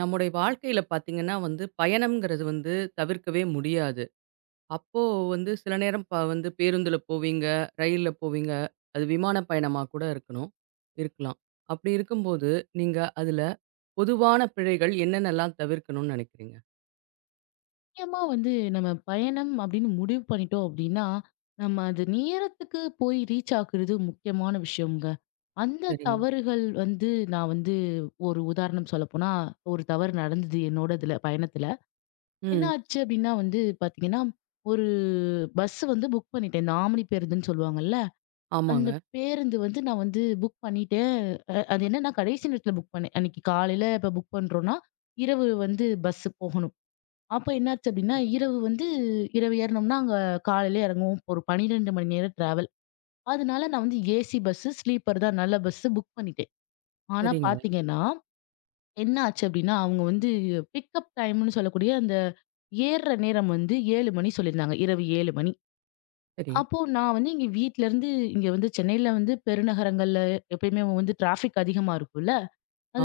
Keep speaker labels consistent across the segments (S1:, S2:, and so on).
S1: நம்முடைய வாழ்க்கையில பார்த்தீங்கன்னா வந்து பயணம்ங்கிறது வந்து தவிர்க்கவே முடியாது. அப்போ வந்து சில நேரம் வந்து பேருந்துல போவீங்க, ரயில்ல போவீங்க, அது விமான பயணமா கூட இருக்கணும் இருக்கலாம். அப்படி இருக்கும்போது, நீங்க அதுல பொதுவான பிழைகள் என்னென்னலாம் தவிர்க்கணும்னு நினைக்கிறீங்க?
S2: முக்கியமா வந்து நம்ம பயணம் அப்படின்னு முடிவு பண்ணிட்டோம் அப்படின்னா, நம்ம அது நேரத்துக்கு போய் ரீச் ஆகுறது முக்கியமான விஷயம்ங்க. அந்த
S1: சரிங்க.
S2: தவறுகள் வந்து நான் வந்து ஒரு உதாரணம் சொல்லப்போனா, ஒரு தவறு நடந்தது என்னோட இதுல பயணத்துல. என்ன
S1: ம்.
S2: ஆச்சு அப்படின்னா வந்து பாத்தீங்கன்னா, ஒரு பஸ் வந்து புக் பண்ணிட்டேன். இந்த ஆம்னி பேருந்துன்னு சொல்லுவாங்கல்ல,
S1: ஆமாங்க.
S2: அந்த பேருந்து வந்து நான் வந்து புக் பண்ணிட்டேன். அது என்னன்னா கடைசி நேரத்துல புக் பண்ணேன். அன்னைக்கு காலையில இப்ப புக் பண்றோம்னா, இரவு வந்து பஸ் போகணும். அப்ப என்னாச்சு அப்டின்னா,
S1: சரி.
S2: இரவு ஏறுனோம்னா, அங்க காலையில இறங்குவோம். ஒரு 12 மணி நேரம் டிராவல். அதனால நான் வந்து ஏசி பஸ்ஸு, ஸ்லீப்பர் தான் நல்ல பஸ்ஸு புக் பண்ணிட்டேன். ஆனா
S1: சரிங்க.
S2: பார்த்தீங்கன்னா, என்ன ஆச்சு அப்டின்னா, அவங்க வந்து பிக்கப் டைம்ன்னு சொல்லக்கூடிய அந்த ஏர்ற நேரம் வந்து 7 மணி சொல்லியிருந்தாங்க. இரவு 7 மணி.
S1: சரி.
S2: அப்போ நான் வந்து இங்க வீட்லருந்து இங்க வந்து சென்னையில வந்து பெருநகரங்கள்ல எப்பயுமே வந்து டிராஃபிக் அதிகமா இருக்கும்ல.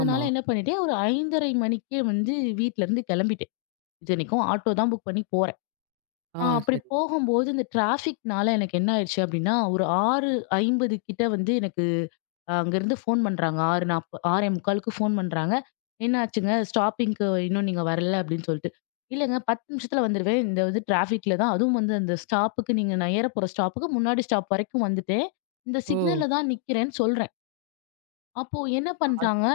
S1: ஆமா.
S2: என்ன பண்ணிட்டேன், ஒரு 5:30 மணிக்கே வந்து வீட்லருந்து கிளம்பிட்டேன். இத்தனைக்கும் ஆட்டோ தான் புக் பண்ணி போறேன்.
S1: ஆ
S2: அப்படி
S1: சரி.
S2: போகும்போது இந்த டிராஃபிக்னால எனக்கு என்ன ஆயிடுச்சு அப்படின்னா, ஒரு 6:50 கிட்ட வந்து எனக்கு அங்கேருந்து ஃபோன் பண்றாங்க. 6:40 6:45க்கு ஃபோன் பண்றாங்க. "என்ன ஆச்சுங்க? ஸ்டாப்பிங்க்கு இன்னும் நீங்க வரல" அப்படின்னு சொல்லிட்டு. "இல்லங்க 10 நிமிஷத்துல வந்துருவேன். இந்த வந்து டிராஃபிக்ல தான் அதுவும் வந்து அந்த ஸ்டாப்புக்கு நீங்க நான் ஏறப்போற ஸ்டாப்புக்கு முன்னாடி ஸ்டாப் வரைக்கும் வந்துட்டேன். இந்த
S1: ஓ!
S2: சிக்னல்ல தான் நிக்கிறேன்னு" சொல்றேன். அப்போ என்ன
S1: அச்
S2: பண்ட்டாங்க?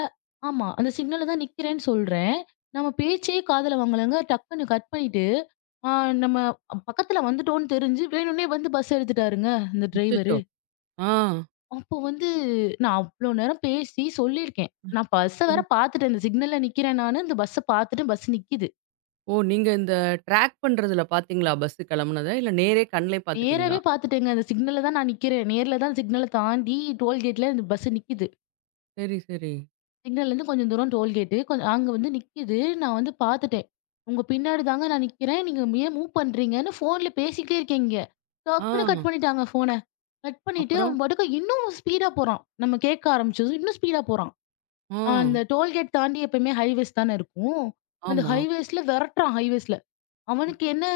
S2: ஆமா. அந்த சிக்னல்ல தான் நிக்கிறேன்னு சொல்றேன். நம்ம பேச்சே காதுல வாங்கலங்க. டக்குன்னு கட் பண்ணிட்டு, ஆ நம்ம பக்கத்துல வந்துட்டோம்ன்னு தெரிஞ்சு வேணும்னே வந்து பஸ் எடுத்துட்டாருங்க, இந்த
S1: அச்சச்சோ!
S2: டிரைவரு.
S1: ஆ.
S2: அப்போ வந்து நான் அவ்ளோ நேரம் பேசி சொல்லியிருக்கேன். நான் பஸ்ஸ வேற
S1: ம்.
S2: பார்த்துட்டேன். இந்த சிக்னல்ல நிக்கிறேன் நானு. இந்த பஸ்ஸ பார்த்துட்டு பஸ் நிக்கிது.
S1: ஓ! நீங்க இந்த ட்ராக் பண்றதுல பார்த்தீங்களா பஸ் கிளம்புனத? இல்ல நேரே கண்லே
S2: நேராவே
S1: பார்த்துட்டீங்களா?
S2: பார்த்துட்டேங்க. அந்த சிக்னல்ல தான் நான் நிக்கிறேன். நேர்ல தான் சிக்னல தாண்டி டோல்கேட்ல இந்த பஸ் நிக்கிது.
S1: சரி, சரி.
S2: சிக்னல்லேருந்து கொஞ்சம் தூரம் டோல்கேட்டு. கொஞ்சம் அங்க வந்து நிக்கிது. நான் வந்து பார்த்துட்டேன். உங்க பின்னாடி தாங்க நான் நிக்கிறேன். நீங்க ஏன் மூவ் பண்றீங்கன்னு ஃபோன்ல பேசிக்கிட்டே இருக்கீங்க.
S1: ஆ.
S2: டக்குன்னு கட் பண்ணிட்டாங்க ஃபோன. கட் பண்ணிட்டு
S1: அப்புறம்?
S2: அவன் பாட்டுக்கு இன்னும் ஸ்பீடா போறான். நம்ம கேட்க ஆரம்பிச்சதும் இன்னும் ஸ்பீடா போறான்.
S1: ஆ.
S2: அந்த டோல்கேட் தாண்டி எப்பயுமே ஹைவேஸ் தானே இருக்கும். அந்த
S1: ஆமா.
S2: ஹைவேஸ்ல விரட்டுறான் ஹைவேஸ்ல.
S1: ம்.
S2: அவனுக்கு என்ன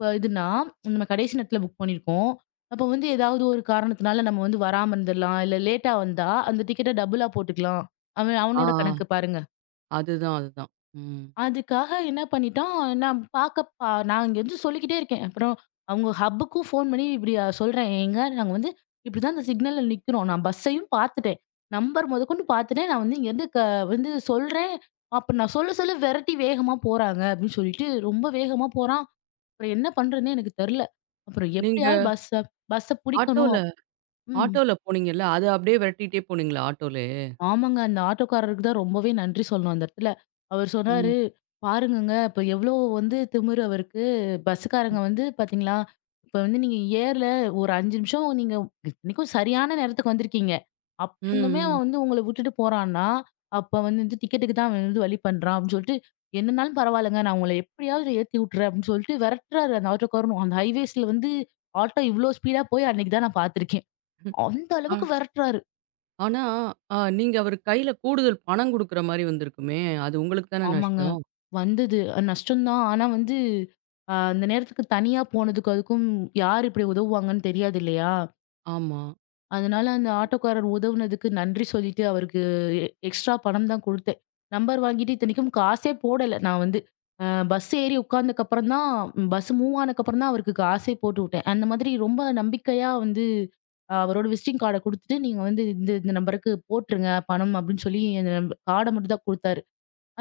S2: இதுன்னா, நம்ம கடைசி நேரத்துல புக் பண்ணியிருக்கோம். அப்போ வந்து ஏதாவது ஒரு காரணத்தினால நம்ம வந்து வராம இருந்துரலாம். இல்ல லேட்டா வந்தா அந்த டிக்கெட்ட டபுளா போட்டுக்கலாம். அவன்
S1: ஆ.
S2: அவனோட கணக்கு பாருங்க.
S1: அதுதான், அதுதான். ம்.
S2: அதுக்காக என்ன பண்ணிட்டோம், நான் பாக்க பா நான் இங்கருந்து சொல்லிக்கிட்டே இருக்கேன். அப்புறம் அவங்க ஹப்புக்கும் ஃபோன் பண்ணி இப்படி சொல்றேன். "ஏங்க நாங்க வந்து இப்படிதான் இந்த சிக்னல்ல நிக்கிறோம். நான் பஸ்ஸையும் பாத்துட்டேன். நம்பர் மொதக்கொண்டு பாத்துட்டேன். நான் வந்து இங்கருந்து வந்து சொல்றேன். அப்ப நான் சொல்ல சொல்ல விரட்டி வேகமா போறாங்க." அப்படின்னு சொல்லிட்டு ரொம்ப வேகமா போறான். அப்புறம் என்ன பண்றதுன்னே எனக்கு தெரியல. அப்புறம்
S1: நீங்க
S2: எப்படியாவது பஸ்ஸ பஸ்ஸ
S1: ஆட்டோல
S2: புடிக்கணும். ம்.
S1: ஆட்டோல போனீங்கல்ல, அத அப்படியே விரட்டிட்டே போனீங்களா ஆட்டோலயே?
S2: ஆமாங்க. அந்த ஆட்டோக்காரருக்கு தான் ரொம்பவே நன்றி சொல்லணும் அந்த இடத்துல. அவர்
S1: ம்.
S2: சொன்னாரு, "பாருங்கங்க, இப்ப எவ்ளோ வந்து திமிரு அவருக்கு.
S1: ம்.
S2: பஸ்ஸுக்காரங்க வந்து பாத்தீங்களா, இப்ப வந்து நீங்க ஏர்ல ஒரு 5 நிமிஷம் நீங்க இத்தனைக்கும் சரியான நேரத்துக்கு வந்திருக்கீங்க. அப்பருந்துமே
S1: ம்.
S2: அவன் வந்து உங்கள விட்டுட்டு போறான்னா, அப்ப வந்து டிக்கெட்டுக்கு தான் அவன் வந்து வழி பண்றான்." அப்படின்னு சொல்லிட்டு, "என்னனாலும் பரவாயில்லங்க, நான் உங்கள எப்படியாவது ஏத்தி விட்டுறேன்." அப்படின்னு சொல்லிட்டு விரட்டுறாரு அந்த ஆட்டோக்காரரும். அந்த ஹைவேஸ்ல வந்து ஆட்டோ இவ்ளோ ஸ்பீடா போய் அன்னைக்கு தான் நான் பாத்துருக்கேன்.
S1: ம்.
S2: அந்த
S1: ஆ
S2: அளவுக்கு விரட்டுறாரு.
S1: ஆனா, நீங்க அவரு கையில கூடுதல் பணம் குடுக்குற மாரி வந்திருக்குமே! அது உங்களுக்கு தானே
S2: ஆமாங்க.
S1: நஷ்டம்?
S2: வந்தது. நஷ்டம் தான். ஆனா வந்து, அந்த நேரத்துக்கு தனியா போனதுக்கு, அதுக்கும் யார் இப்படி உதவுவாங்கன்னு தெரியாது இல்லையா?
S1: ஆமா.
S2: அதனால அந்த ஆட்டோக்காரர் உதவுனதுக்கு நன்றி சொல்லிட்டு அவருக்கு எக்ஸ்ட்ரா பணம் தான் குடுத்தேன். நம்பர் வாங்கிட்டு இத்தனைக்கும் காசே போடல. நான் வந்து அ பஸ் ஏறி உட்கார்ந்ததுக்கப்புறம் தான் பஸ் மூவ் ஆனதுக்கப்புறம் தான் அவருக்கு காசே போட்டு விட்டேன். அந்த மாதிரி ரொம்ப நம்பிக்கையா வந்து அவரோட விசிட்டிங் கார்ட குடுத்துட்டு, "நீங்க வந்து இந்த இந்த நம்பருக்கு போட்டுருங்க பணம்" அப்படின்னு சொல்லி அந்த கார்ட மட்டும் தான் குடுத்தாரு.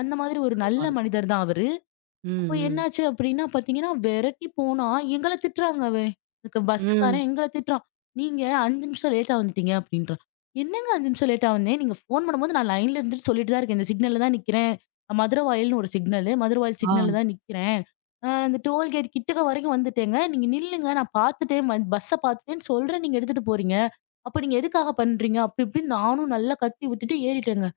S2: அந்த மாதிரி ஒரு நல்ல
S1: பரவால்ல.
S2: மனிதர் தான் அவரு.
S1: ம்.
S2: அப்போ
S1: ம்.
S2: என்னாச்சு அப்டின்னா பார்த்தீங்கன்னா, வெரட்டி போனா எங்கள திட்டுறாங்க அவன். எனக்கு
S1: ம்.
S2: பஸ்ஸுக்காரன் எங்கள திட்டுறான். "நீங்க 5 நிமிஷம் லேட்டா வந்துட்டீங்க" அப்டின்றான். "என்னங்க 5 நிமிஷம் லேட்டா வந்தேன்? நீங்க ஃபோன் பண்ணும்போது நான் லைன்ல இருந்துட்டு சொல்லிட்டு தான் இருக்கேன். இந்த சிக்னல்ல தான் நிக்கிறேன். மதுரவாயல்னு ஒரு சிக்னலு. மதுரவாயல் சிக்னல்ல
S1: ஆ.
S2: தான் நிக்கிறேன். இந்த டோல்கேட் கிட்டக்க வரைக்கும் வந்துட்டேங்க. நீங்க நில்லுங்க. நான் பார்த்துட்டேன். பஸ்ஸ பார்த்துட்டேன்னு சொல்றேன். நீங்க எடுத்துட்டு போறீங்க." அப்ப நீங்க எதுக்காக பண்றீங்க? அப்படி இப்படின்னு நானும் நல்லா கத்தி விட்டுட்டு ஏறிட்டேங்க.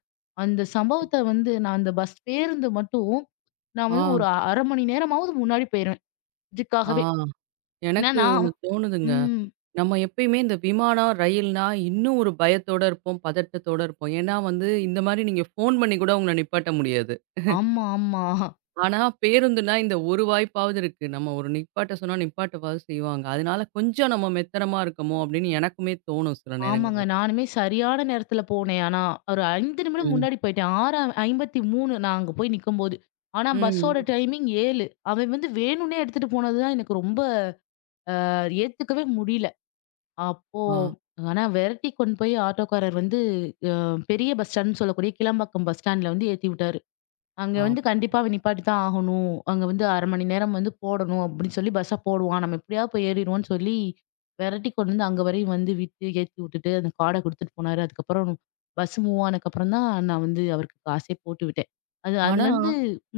S2: அந்த சம்பவத்த வந்து நான் அந்த பஸ் பேருந்து மட்டும் நான் வந்து ஒரு
S1: ஆ.
S2: 1/2 மணி நேரமாவது முன்னாடி போயிருவேன்.
S1: ஆ.
S2: இதுக்காகவே. ஏன்னா
S1: எனக்கு
S2: நான்
S1: ஒண்ணு தோணுதுங்க.
S2: ம்.
S1: நம்ம எப்பயுமே இந்த விமானம், ரயில்னா இன்னும் ஒரு பயத்தோட இருப்போம், பதட்டத்தோட இருப்போம். ஏன்னா வந்து இந்த மாரி நீங்க ஃபோன் பண்ணி கூட உங்கள நிப்பாட்ட முடியாது.
S2: ஆமா, ஆமா.
S1: ஆனா பேருந்துனா இந்த ஒரு வாய்ப்பாவது இருக்கு. நம்ம ஒரு நிப்பாட்ட சொன்னா நிப்பாட்டவாவது செய்வாங்க. அதனால கொஞ்சம் நம்ம மெத்தனமா இருக்கமோ! அப்பிடின்னு எனக்குமே தோணும் சில
S2: ஆமாங்க.
S1: நேரங்கள்ல.
S2: நானுமே சரியான நேரத்துல போனேன். ஆனா ஒரு 5 நிமிடம்
S1: ம்.
S2: முன்னாடி போயிட்டேன். 6:53 நான் அங்க போய் நிக்கும்போது. ஆனா பஸ்ஸோட
S1: ம்.
S2: டைமிங் 7. அவன் வந்து வேணும்னே எடுத்துட்டு போனது தான் எனக்கு ரொம்ப ஏத்துக்கவே முடியல. அப்போ
S1: ஆ,
S2: ஆனா விரட்டி கொண்டு போய் ஆட்டோக்காரர் வந்து அ பெரிய பஸ் ஸ்டாண்ட்ன்னு சொல்லக்கூடிய கிளம்பாக்கம் பஸ் ஸ்டாண்ட்ல வந்து ஏத்தி விட்டாரு. அங்க
S1: ஆ.
S2: வந்து கண்டிப்பா அவன் நிப்பாட்டி தான் ஆகணும். அங்க வந்து 1/2 மணி நேரம் வந்து போடணும் அப்படின்னு சொல்லி பஸ்ஸ போடுவான். நம்ம எப்படியாவது போய் ஏறிருவோம்ன்னு சொல்லி விரட்டி கொண்டு வந்து அங்க வரையும் வந்து விட்டு ஏத்தி விட்டுட்டு அந்த கார்ட குடுத்துட்டு போனாரு. அதுக்கப்புறம் பஸ் மூவ் ஆனதுக்கப்புறம் தான் நான் வந்து அவருக்கு காசே போட்டு விட்டேன். அது
S1: ஆனா
S2: அதுலருந்து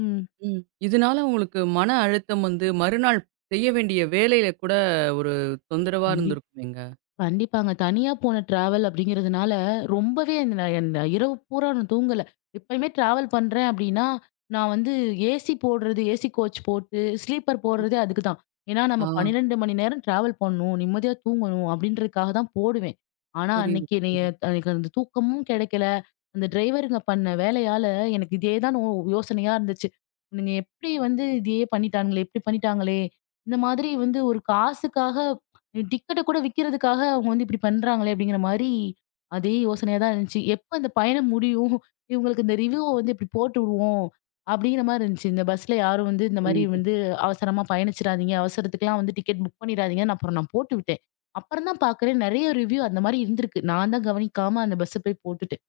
S2: ம்.
S1: ம். இதனால உங்களுக்கு மன அழுத்தம் வந்து மறுநாள் செய்ய வேண்டிய வேலையில கூட ஒரு தொந்தரவா
S2: கண்டிப்பா.
S1: இருந்திருக்குமேங்க.
S2: கண்டிப்பாங்க. தனியா போன ட்ராவல் அப்படிங்கிறதுனால, ரொம்பவே அந்த நான் அந்த இரவு பூரா நான் தூங்கல. எப்பயுமே ட்ராவல் பண்றேன் அப்படின்னா, நான் வந்து ஏசி போடுறது, ஏசி கோச் போட்டு, ஸ்லீப்பர் போடுறதே அதுக்கு தான். ஏன்னா, நம்ம
S1: ஆ
S2: 12 மணி நேரம் ட்ராவல் பண்ணணும், நிம்மதியா தூங்கணும் அப்படின்றதுக்காக தான் போடுவேன். ஆனா,
S1: புரியுது,
S2: அன்னைக்கு என்னைய
S1: புரியுது,
S2: எனக்கு அந்த தூக்கமும் கிடைக்கல. அந்த டிரைவருங்க பண்ண வேலையால எனக்கு இதே தான் யோசனையா இருந்துச்சு. "இவனுங்க எப்படி வந்து இதையே பண்ணிட்டானுங்களே, இப்படி பண்ணிட்டாங்களே!" இந்த மாதிரி வந்து ஒரு காசுக்காக டிக்கெட்ட கூட விக்கிறதுக்காக அவங்க வந்து இப்படி பண்றாங்களே! அப்படிங்கிற மாரி அதே யோசனையா தான் இருந்துச்சு. எப்ப இந்த பயணம் முடியும்? இவங்களுக்கு இந்த ரிவ்யூவ வந்து இப்படி போட்டு விடுவோம். அப்படிங்கிற மாரி இருந்துச்சு. இந்த பஸ்ல யாரும் வந்து இந்த மாரி
S1: புரியுது.
S2: வந்து அவசரமா பயணிச்சிராதீங்க. அவசரத்துக்குலாம் வந்து டிக்கெட் புக் பண்ணிடாதீங்கன்னு அப்புறம் நான் போட்டு விட்டேன். அப்புறம் தான் பார்க்குறேன் நெறைய ரிவ்யூ அந்த மாரி இருந்திருக்கு. நான் தான் கவனிக்காம அந்த பஸ்ஸ போய் போட்டுட்டேன்.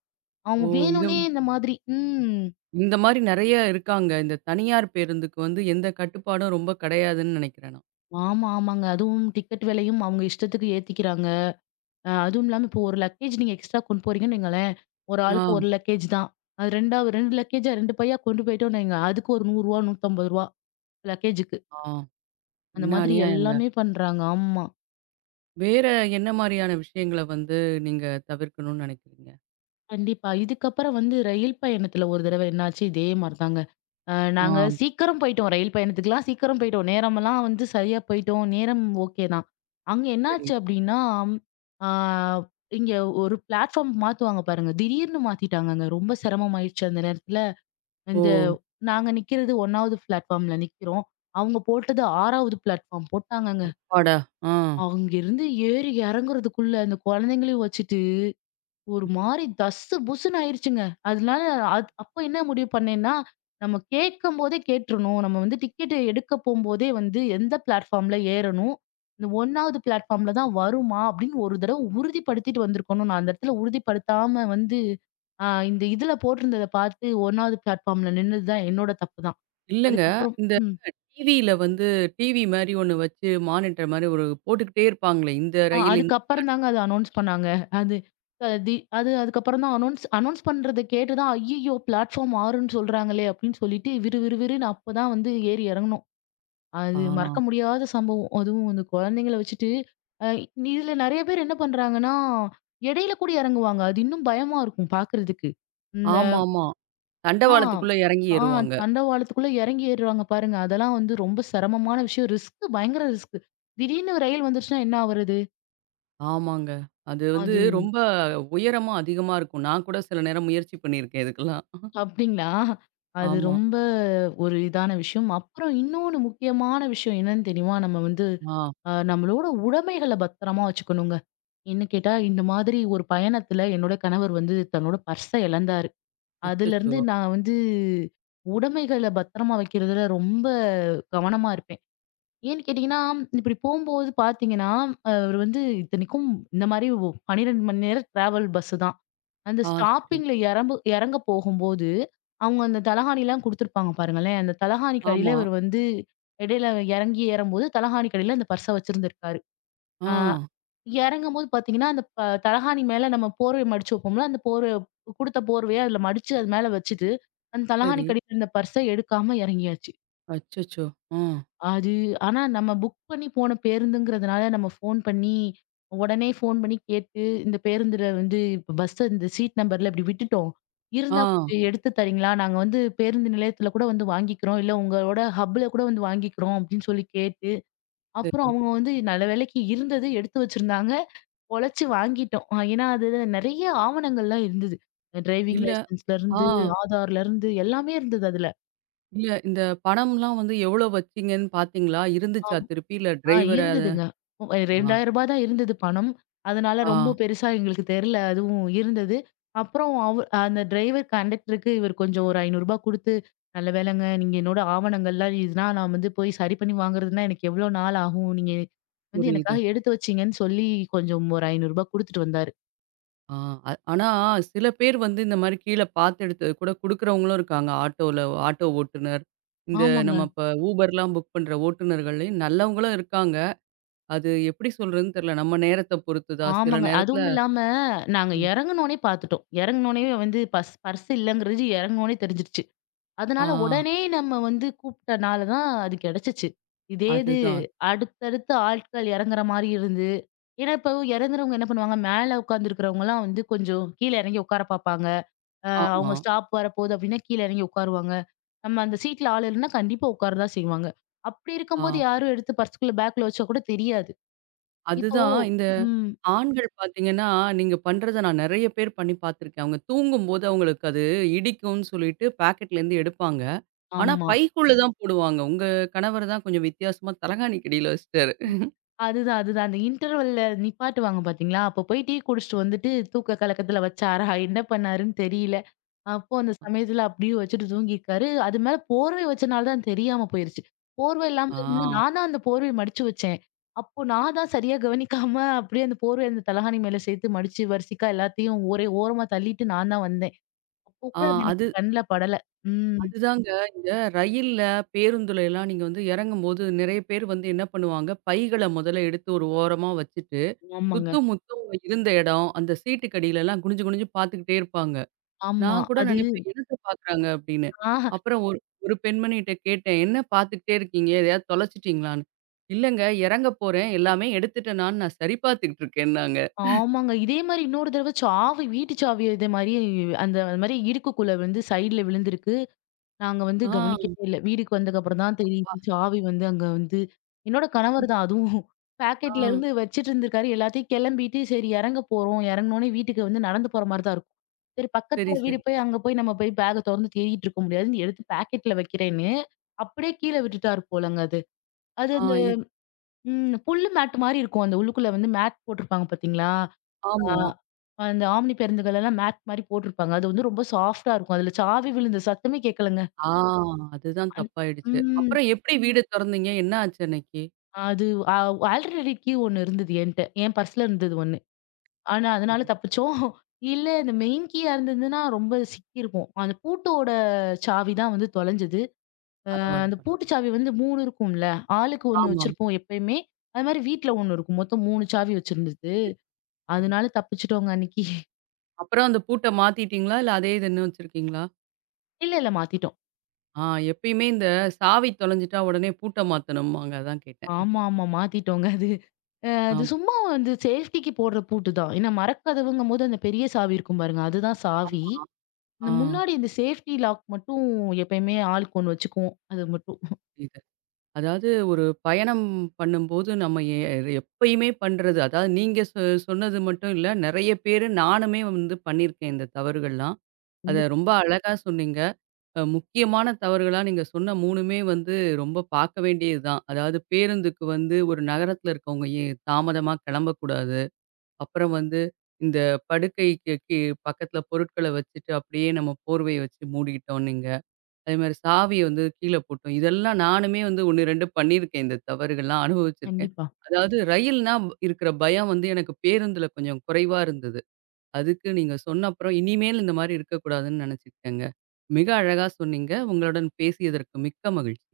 S1: ஓ!
S2: அவங்க
S1: இது
S2: வேணும்னே இந்த மாதிரி ம்.
S1: இந்த மாரி நெறைய இருக்காங்க. இந்த தனியார் பேருந்துக்கு வந்து எந்த கட்டுப்பாடும் ரொம்ப கிடையாதுன்னு நினைக்கிறேன் நான்.
S2: ஆமா, ஆமாங்க. அதுவும் டிக்கெட் விலையும் அவங்க இஷ்டத்துக்கு ஏத்திக்கிறாங்க. அதுவும் இல்லாம இப்போ ஒரு லக்கேஜ் நீங்க எக்ஸ்ட்ரா கொண்டு போறீங்கன்னு வைங்களேன், ஒரு
S1: ஆ,
S2: ஆளுக்கு ஒரு லக்கேஜ் தான். அது 2வது 2 லக்கேஜா 2 பையா கொண்டு போயிட்டோம்னு வைங்க, அதுக்கு ஒரு ரூ. 100 ரூ. 150 லக்கேஜுக்கு.
S1: ஆ.
S2: அந்த
S1: என்ன
S2: மாதிரி
S1: அநியாயங்க.
S2: எல்லாமே பண்றாங்க. ஆமா.
S1: வேற என்ன மாரியான விஷயங்கள வந்து நீங்க தவிர்க்கணும்னு நினைக்கிறீங்க?
S2: கண்டிப்பா. இதுக்கப்புறம் வந்து ரயில் பயணத்துல ஒரு தடவ என்னாச்சு இதே மாரி தாங்க.
S1: ஆ,
S2: நாங்க சீக்கிரம் போயிட்டோம். ரயில் பயணத்துக்குலாம் சீக்கிரம் போயிட்டோம். நேரமெல்லாம் வந்து சரியா போயிட்டோம். நேரம் ஓகே தான். அங்க
S1: சரி.
S2: என்னாச்சு அப்டின்னா, ஆ இங்க ஒரு பிளாட்ஃபார்ம் மாத்துவாங்க பாருங்க. திடீர்னு மாத்திட்டாங்கங்க. ரொம்ப சிரமமாயிருச்சு அந்த நேரத்துல.
S1: ஓ!
S2: இந்த நாங்க நிக்கிறது 1வது பிளாட்ஃபார்ம்ல நிக்கிறோம். அவங்க போட்டது 6வது பிளாட்ஃபார்ம் போட்டாங்கங்க.
S1: அப்பாடா! ஆ.
S2: அங்கிருந்து ஏறி இறங்குறதுக்குள்ள அந்த குழந்தைங்களையும் வச்சுட்டு, ஒரு மாரி தஸ்ஸு புஸ்ஸுன்னு ஆயிருச்சுங்க. அதனால அப்ப என்ன முடிவு பண்ணேன்னா, நம்ம கேட்கும்போதே கேட்டுறணும். நம்ம வந்து டிக்கெட் எடுக்க போம்போதே வந்து எந்த பிளாட்ஃபார்ம்ல ஏறணும். இந்த 1வது பிளாட்ஃபார்ம்ல தான் வருமா அப்படின்னு ஒரு தடவ உறுதிப்படுத்திட்டு வந்திருக்கணும். நான் அந்த இடத்துல உறுதிப்படுத்தாம வந்து, இந்த இதுல போட்டிருந்தத பார்த்து 1வது பிளாட்ஃபார்ம்ல நின்னது தான் என்னோட தப்பு தான்.
S1: இல்லங்க.
S2: அதுக்கப்புறம்
S1: இந்த
S2: ம்.
S1: டிவியில வந்து டிவி மாரி ஒண்ணு வச்சு மானிட்டர் மாரி ஒரு போட்டுக்கிட்டே இருப்பாங்களே. இந்த ரயில் இந்த
S2: அதுக்கப்புறம் தாங்க அது அனௌன்ஸ் பண்ணாங்க. அது தி அது அதுக்கப்புறம் தான் அனௌன்ஸ் அனௌன்ஸ் பண்றத கேட்டு தான், "ஐய்யய்யோ! பிளாட்ஃபார்ம் 6ன்னு சொல்றாங்களே!" அப்படின்னு சொல்லிட்டு விறு விறு விறுன்னு அப்பதான் வந்து ஏறி இறங்குனோம்.
S1: ஆ.
S2: அது மறக்க முடியாத சம்பவம். அதுவும் அந்த குழந்தைங்கள வச்சுட்டு, அ இதுல நெறைய பேர் என்ன பண்றாங்கன்னா, இடையில கூட இறங்குவாங்க. அது இன்னும் பயமா இருக்கும் பார்க்கறதுக்கு. இந்த
S1: ஆமாமா.
S2: ஆ,
S1: தண்டவாளத்துக்குள்ள இறங்கி
S2: ஆ
S1: ஏறுவாங்க.
S2: தண்டவாளத்துக்குள்ள இறங்கி ஏறுவாங்க பாருங்க. அதெல்லாம் வந்து ரொம்ப சிரமமான விஷயம். ரிஸ்க் பயங்கர ரிஸ்க். திடீர்னு ரயில் வந்துருச்சுன்னா என்ன ஆவுறது?
S1: ஆமாங்க. அது வந்து
S2: அது
S1: ரொம்ப உயரமா அதிகமா இருக்கும். நான் கூட சில நேரம் முயற்சி பண்ணியிருக்கேன் இதுக்கெல்லாம்.
S2: அப்டிங்களா? அது
S1: ஆமா.
S2: ரொம்ப ஒரு இதான விஷயம். அப்புறம் இன்னொன்னு முக்கியமான விஷயம் என்னன்னு தெரியுமா? நம்ம வந்து
S1: ஆ.
S2: நம்மளோட உடைமைகள பத்திரமா வச்சுக்கணுங்க. என்ன கேட்டா, இந்த மாதிரி ஒரு பயணத்துல என்னோட கணவர் வந்து தன்னோட பர்ஸ இழந்தாரு.
S1: அச்சச்சோ!
S2: அதுலருந்து நான் வந்து உடைமைகள பத்திரமா வைக்கிறதுல ரொம்ப கவனமா இருப்பேன். ஏன்னு கேட்டீங்கன்னா, இப்டி போம்போது பார்த்தீங்கன்னா, அவரு வந்து இத்தனைக்கும் இந்த மாரி 12 மணி நேரம் டிராவல் பஸ் தான். அந்த
S1: ஆ சரி.
S2: ஸ்டாப்பிங்ல எறம்பு எறங்க போகும்போது, அவங்க அந்த தலகாணிலாம் குடுத்துருப்பாங்க பாருங்களேன். அந்த தலகாணிக்கு அடியில
S1: ஆமா.
S2: இவரு வந்து இடையில எறங்கி ஏறும்போது தலகாணிக்கு அடியில அந்த பர்ஸ வச்சிருந்திருக்காரு.
S1: ஆ
S2: ஆ எறங்கும்போது பாத்தீங்கன்னா, அந்த தலகாணி மேல நம்ம போர்வை மடிச்சு வைப்போம்ல, அந்த போர்வ குடுத்த போர்வைய அதுல மடிச்சு அது மேல வச்சுட்டு, அந்த
S1: சரி.
S2: தலகாணிக்கு அடியில இருந்த பர்ஸ எடுக்காம எறங்கியாச்சு.
S1: அச்சச்சோ! ஆ.
S2: அது ஆனா நம்ம புக் பண்ணி போன பேருந்துங்கிறதுனால நம்ம ஃபோன் பண்ணி, உடனே ஃபோன் பண்ணி கேட்டு, இந்த பேருந்துல வந்து இப்ப பஸ் இந்த சீட் நம்பர்ல இப்படி விட்டுட்டோம்.
S1: ஆ
S2: இருந்தா கொஞ்சம் எடுத்து தரீங்களா? நாங்க வந்து பேருந்து நிலையத்துல கூட வந்து வாங்கிக்கிறோம். இல்ல உங்களோட ஹப்ல கூட வந்து வாங்கிக்கிறோம் அப்படின்னு சொல்லி கேட்டு, அப்புறம்
S1: சரி.
S2: அவங்க வந்து நல்ல வேளைக்கு இருந்தது எடுத்து வச்சிருந்தாங்க. பொழச்சு வாங்கிட்டோம். ஏன்னா அதுல நெறைய ஆவணங்கள்லாம் இருந்தது. டிரைவிங்
S1: இல்ல
S2: லைசென்ஸ்ல
S1: ஆ
S2: இருந்து, ஆதார்ல இருந்து எல்லாமே இருந்தது அதுல.
S1: இல்ல இந்த பணம்லாம் வந்து எவ்வளோ வச்சீங்கன்னு பார்த்தீங்களா? இருந்துச்சா திருப்பி? இல்ல
S2: ஆ
S1: டிரைவர அத
S2: இருந்ததுங்க. ரூ.
S1: ஆ
S2: 2000 தான் இருந்தது பணம். அதனால
S1: ஆ
S2: ரொம்ப பெருசா எங்களுக்கு தெரியல. அதுவும் இருந்தது. அப்புறம் அந்த டிரைவர் கண்டக்டருக்கு இவர் கொஞ்சம் ஒரு ரூ. 500 குடுத்து, நல்ல வேளைங்க நீங்க என்னோட ஆவணங்கள்லாம் இதுனா நான் வந்து போய் சரி பண்ணி வாங்குறதுன்னா எனக்கு எவ்வளோ நாள் ஆகும்? நீங்க வந்து
S1: புரியுது.
S2: எனக்காக எடுத்து வச்சீங்கன்னு சொல்லி கொஞ்சம் ஒரு ரூ. 500 குடுத்துட்டு வந்தாரு.
S1: ஆ ஆனா சில பேர் வந்து இந்த மாரி கீழ பார்த்து எடுத்தது கூட குடுக்குறவங்களும் இருக்காங்க. ஆட்டோல ஆட்டோ ஓட்டுநர். இந்த
S2: ஆமாங்க,
S1: நம்ம இப்ப Uberலாம் புக் பண்ற ஓட்டுநர்கள்லயும் நல்லவங்களும் இருக்காங்க. அது எப்படி சொல்றதுன்னு தெரியல. நம்ம நேரத்த பொறுத்துதா? சில
S2: ஆமாங்க.
S1: நேரத்துல
S2: அதுவும் இல்லாம நாங்க
S1: ம்.
S2: இறங்குனோனே பார்த்துட்டோம். இறங்குனோனே வந்து பஸ் பர்ஸ் இல்லங்கிறது இறங்குனோனே தெரிஞ்சிருச்சு.
S1: ஆ.
S2: அதனால உடனே நம்ம வந்து கூப்பிட்டனால தான் அது கிடைச்சுச்சு. இதே இது
S1: அதுதான்.
S2: அடுத்தடுத்து ஆட்கள் இறங்குற மாரி இருந்து ஏன்னா, இப்போ இறங்குறவங்க என்ன பண்ணுவாங்க, மேல உட்காந்துருக்கிறவங்கலாம் வந்து கொஞ்சம் கீழ இறங்கி உட்கார பார்ப்பாங்க. அ
S1: ஆமா.
S2: அவங்க ஸ்டாப் வரப்போகுது அப்படின்னா, கீழ இறங்கி உட்காருவாங்க. நம்ம அந்த சீட்ல ஆள் இல்லன்னா கண்டிப்பா உட்கார தான் செய்வாங்க. அப்படி
S1: ஆ
S2: இருக்கும்போது யாரும் எடுத்து பர்ஸ்க்குள்ள பேக்ல வச்சா கூட தெரியாது. இப்போ
S1: அதுதான் இந்த
S2: ம்.
S1: ஆண்கள் பார்த்தீங்கன்னா, நீங்க பண்றத நான் நெறைய பேர் பண்ணி பார்த்துருக்கேன். அவங்க தூங்கும்போது அவங்களுக்கு அது இடிக்கும்னு சொல்லிட்டு பாக்கெட்லேருந்து எடுப்பாங்க. ஆனா
S2: ஆமா.
S1: பைக்குள்ள தான் போடுவாங்க. உங்க கணவர் தான் கொஞ்சம் வித்தியாசமா தலகாணிக்கு அடியில வச்சுட்டாரு.
S2: அதுதான், அதுதான். அந்த இன்டர்வல்ல நிப்பாட்டுவாங்க பார்த்தீங்களா? அப்ப போய் டீ குடிச்சுட்டு வந்துட்டு தூக்க கலக்கத்துல வச்சாரா என்ன பண்ணாருன்னு தெரியல. அப்போ அந்த சமயத்துல அப்படியே வச்சுட்டு தூங்கியிருக்காரு. அது மேல போர்வை வச்சனால தான் தெரியாம போயிருச்சு. போர்வை இல்லாம இருந்து
S1: ஆ.
S2: நான் தான் அந்த போர்வைய மடிச்சு வச்சேன். அப்போ நான் தான் சரியா கவனிக்காம அப்படியே அந்த போர்வைய அந்த தலகாணி மேல சேர்த்து மடிச்சு வரிசைக்கா எல்லாத்தையும் ஒரே ஓரமா தள்ளிட்டு நான் தான் வந்தேன். அப்போ
S1: ஆ
S2: கூட அது எனக்கு
S1: அது
S2: கண்ல படல. ம்.
S1: அதுதாங்க இந்த ரயில்ல, பேருந்துல எல்லாம் நீங்க வந்து இறங்கும்போது நெறைய பேர் வந்து என்ன பண்ணுவாங்க, பைகள முதல்ல எடுத்து ஒரு ஓரமா வச்சுட்டு,
S2: ஆமாங்க.
S1: சுத்தும் முத்தும் இருந்த இடம், அந்த சீட்டுக்கு அடியிலலாம் குனிஞ்சு குனிஞ்சு பார்த்துக்கிட்டே இருப்பாங்க.
S2: ஆமா.
S1: நான் கூட
S2: அது
S1: நினைப்பேன் "எதுக்கு பார்க்குறாங்க?" அப்படின்னு.
S2: ஆஹ
S1: அப்புறம் ஒரு ஒரு பெண்மணிட்ட கேட்டேன், "என்ன பார்த்துக்கிட்டே இருக்கீங்க? எதையாவது தொலைச்சுட்டீங்களான்னு?" "இல்லங்க, இறங்க போறேன். எல்லாமே எடுத்துட்டனான்னு நான் சரி பார்த்துக்கிட்டு இருக்கேன்னாங்க."
S2: ஆமாங்க. இதே மாரி இன்னொரு தடவ சாவி வீட்டு சாவி இதே மாரி அந்த அது மாரி இடுக்குக்குள்ள வந்து சைடுல விழுந்திருக்கு. நாங்க வந்து
S1: ஆ
S2: கவனிக்கவே இல்ல. வீட்டுக்கு வந்ததுக்கப்புறம் தான்
S1: அப்பா!
S2: தெரியுது சாவி வந்து அங்க வந்து என்னோட
S1: ம்.
S2: கணவர் தான் அதுவும்.
S1: ஆ
S2: பாக்கெட்ல ம். இருந்து வச்சுட்டு இருந்திருக்காரு. எல்லாத்தையும் கிளம்பிட்டு சரி இறங்க போறோம். இறங்குனோனே வீட்டுக்கு வந்து நடந்து போற மாரி தான் இருக்கும். சரி
S1: சரி,
S2: பக்கத்துல வீடு
S1: சரி.
S2: போய் அங்க போய் நம்ம போய் பேக்க தொறந்து தேடிட்டு இருக்க முடியாதுன்னு எடுத்து பாக்கெட்ல வைக்கிறேன்னு, அப்படியே கீழ விட்டுட்டாரு போலங்க அது. அது
S1: ஆ
S2: அந்த
S1: இது
S2: ம். ம் புல்லு மேட் மாரி இருக்கும். அந்த உள்ளுக்குள்ள வந்து மேட் போட்டிருப்பாங்க பார்த்தீங்களா? ஆ
S1: ஆமா.
S2: அந்த ஆம்னி பேருந்துகள்லாம் மேட் மாரி போட்டிருப்பாங்க. அது வந்து ரொம்ப சாஃப்ட்டா இருக்கும். அதுல சாவி விழுந்த சத்தமே கேட்கலங்க.
S1: ஆ அதுதான்
S2: அந்
S1: தப்பாயிடுச்சு.
S2: ம்.
S1: அப்புறம் எப்படி வீடு தொறந்தீங்க? என்ன ஆச்சு அன்னைக்கு?
S2: அது அ ஆல்டர்னேட் கீ ஒண்ணு இருந்தது என்ட்ட. என் பர்ஸ்ல இருந்தது ஒண்ணு. ஆனா, அதனால
S1: சரி.
S2: தப்பிச்சோம். இல்ல இந்த மெயின் கீயா இருந்ததுன்னா, ரொம்ப சிக்கியிருப்போம். அந்த பூட்டோட சாவி தான் வந்து தொலைஞ்சது.
S1: பரவால்ல,
S2: அந்த
S1: பரவால்ல.
S2: பூட்டு சாவி வந்து 3 இருக்கும்ல. ஆளுக்கு ஒண்ணு
S1: ஆமா.
S2: வச்சிருப்போம் எப்பயுமே. அது மாரி வீட்ல ஒண்ணு இருக்கும். மொத்தம் 3 சாவி வச்சிருந்தது.
S1: சரி.
S2: அதனால தப்பிச்சுட்டோங்க அன்னைக்கு.
S1: அப்புறம் அந்த பூட்ட மாத்திட்டீங்களா? இல்ல அதே இது இன்னும் வச்சிருக்கீங்களா?
S2: இல்ல, இல்ல மாத்திட்டோம்.
S1: ஆ எப்பயுமே இந்த சாவி தொலைஞ்சுட்டா உடனே பூட்ட மாத்தணும்பாங்க. அதான் கேட்டேன்.
S2: ஆமா, ஆமா மாத்திட்டோங்க அது.
S1: ஆ
S2: அது சும்மா வந்து சேஃப்டிக்கு போடுற பூட்டு தான். ஏன்னா மரக்கதவுங்கும்போது அந்த பெரிய சாவி இருக்கும் பாருங்க. அதுதான் சாவி.
S1: ஆமா. ஆ
S2: இந்த முன்னாடி இந்த சேஃப்டி லாக் மட்டும் எப்பயுமே ஆளுக்கு ஒண்ணு வச்சுக்குவோம். அது மட்டும்.
S1: புரியுது. அதாவது ஒரு பயணம் பண்ணும்போது நம்ம எப்பயுமே பண்றது. அதாவது நீங்க சொன்னது மட்டும் இல்ல. நெறைய பேரு நானுமே வந்து பண்ணியிருக்கேன் இந்த தவறுகள்லாம். அத
S2: கண்டிப்பா,
S1: ரொம்ப அழகா சொன்னீங்க. முக்கியமான தவறுகளா நீங்க சொன்ன 3மே வந்து ரொம்ப பார்க்க வேண்டியது தான். அதாவது பேருந்துக்கு வந்து ஒரு நகரத்தில இருக்கவங்க தாமதமா கிளம்பக்கூடாது. அப்புறம் வந்து இந்த படுக்கைக்கு பக்கத்தில பொருட்கள வச்சுட்டு அப்படியே நம்ம போர்வைய வச்சு மூடிட்டோம் நீங்க. அதேமாரி சாவிய வந்து கீழ போட்டோம். இதெல்லாம் நானுமே வந்து 1, 2 பண்ணியிருக்கேன். இந்த தவறுகள்லாம் அனுபவிச்சிருக்கேன்.
S2: கண்டிப்பா.
S1: அதாவது ரயில்னா இருக்கிற பயம் வந்து எனக்கு பேருந்துல கொஞ்சம் குறைவா இருந்தது. அதுக்கு நீங்க சொன்ன அப்புறம் இனிமேல் இந்த மாரி இருக்கக்கூடாதுன்னு நெனச்சுக்கிட்டேங்க. மிக அழகா சொன்னீங்க. உங்களுடன் பேசியதற்கு மிக்க மகிழ்ச்சி.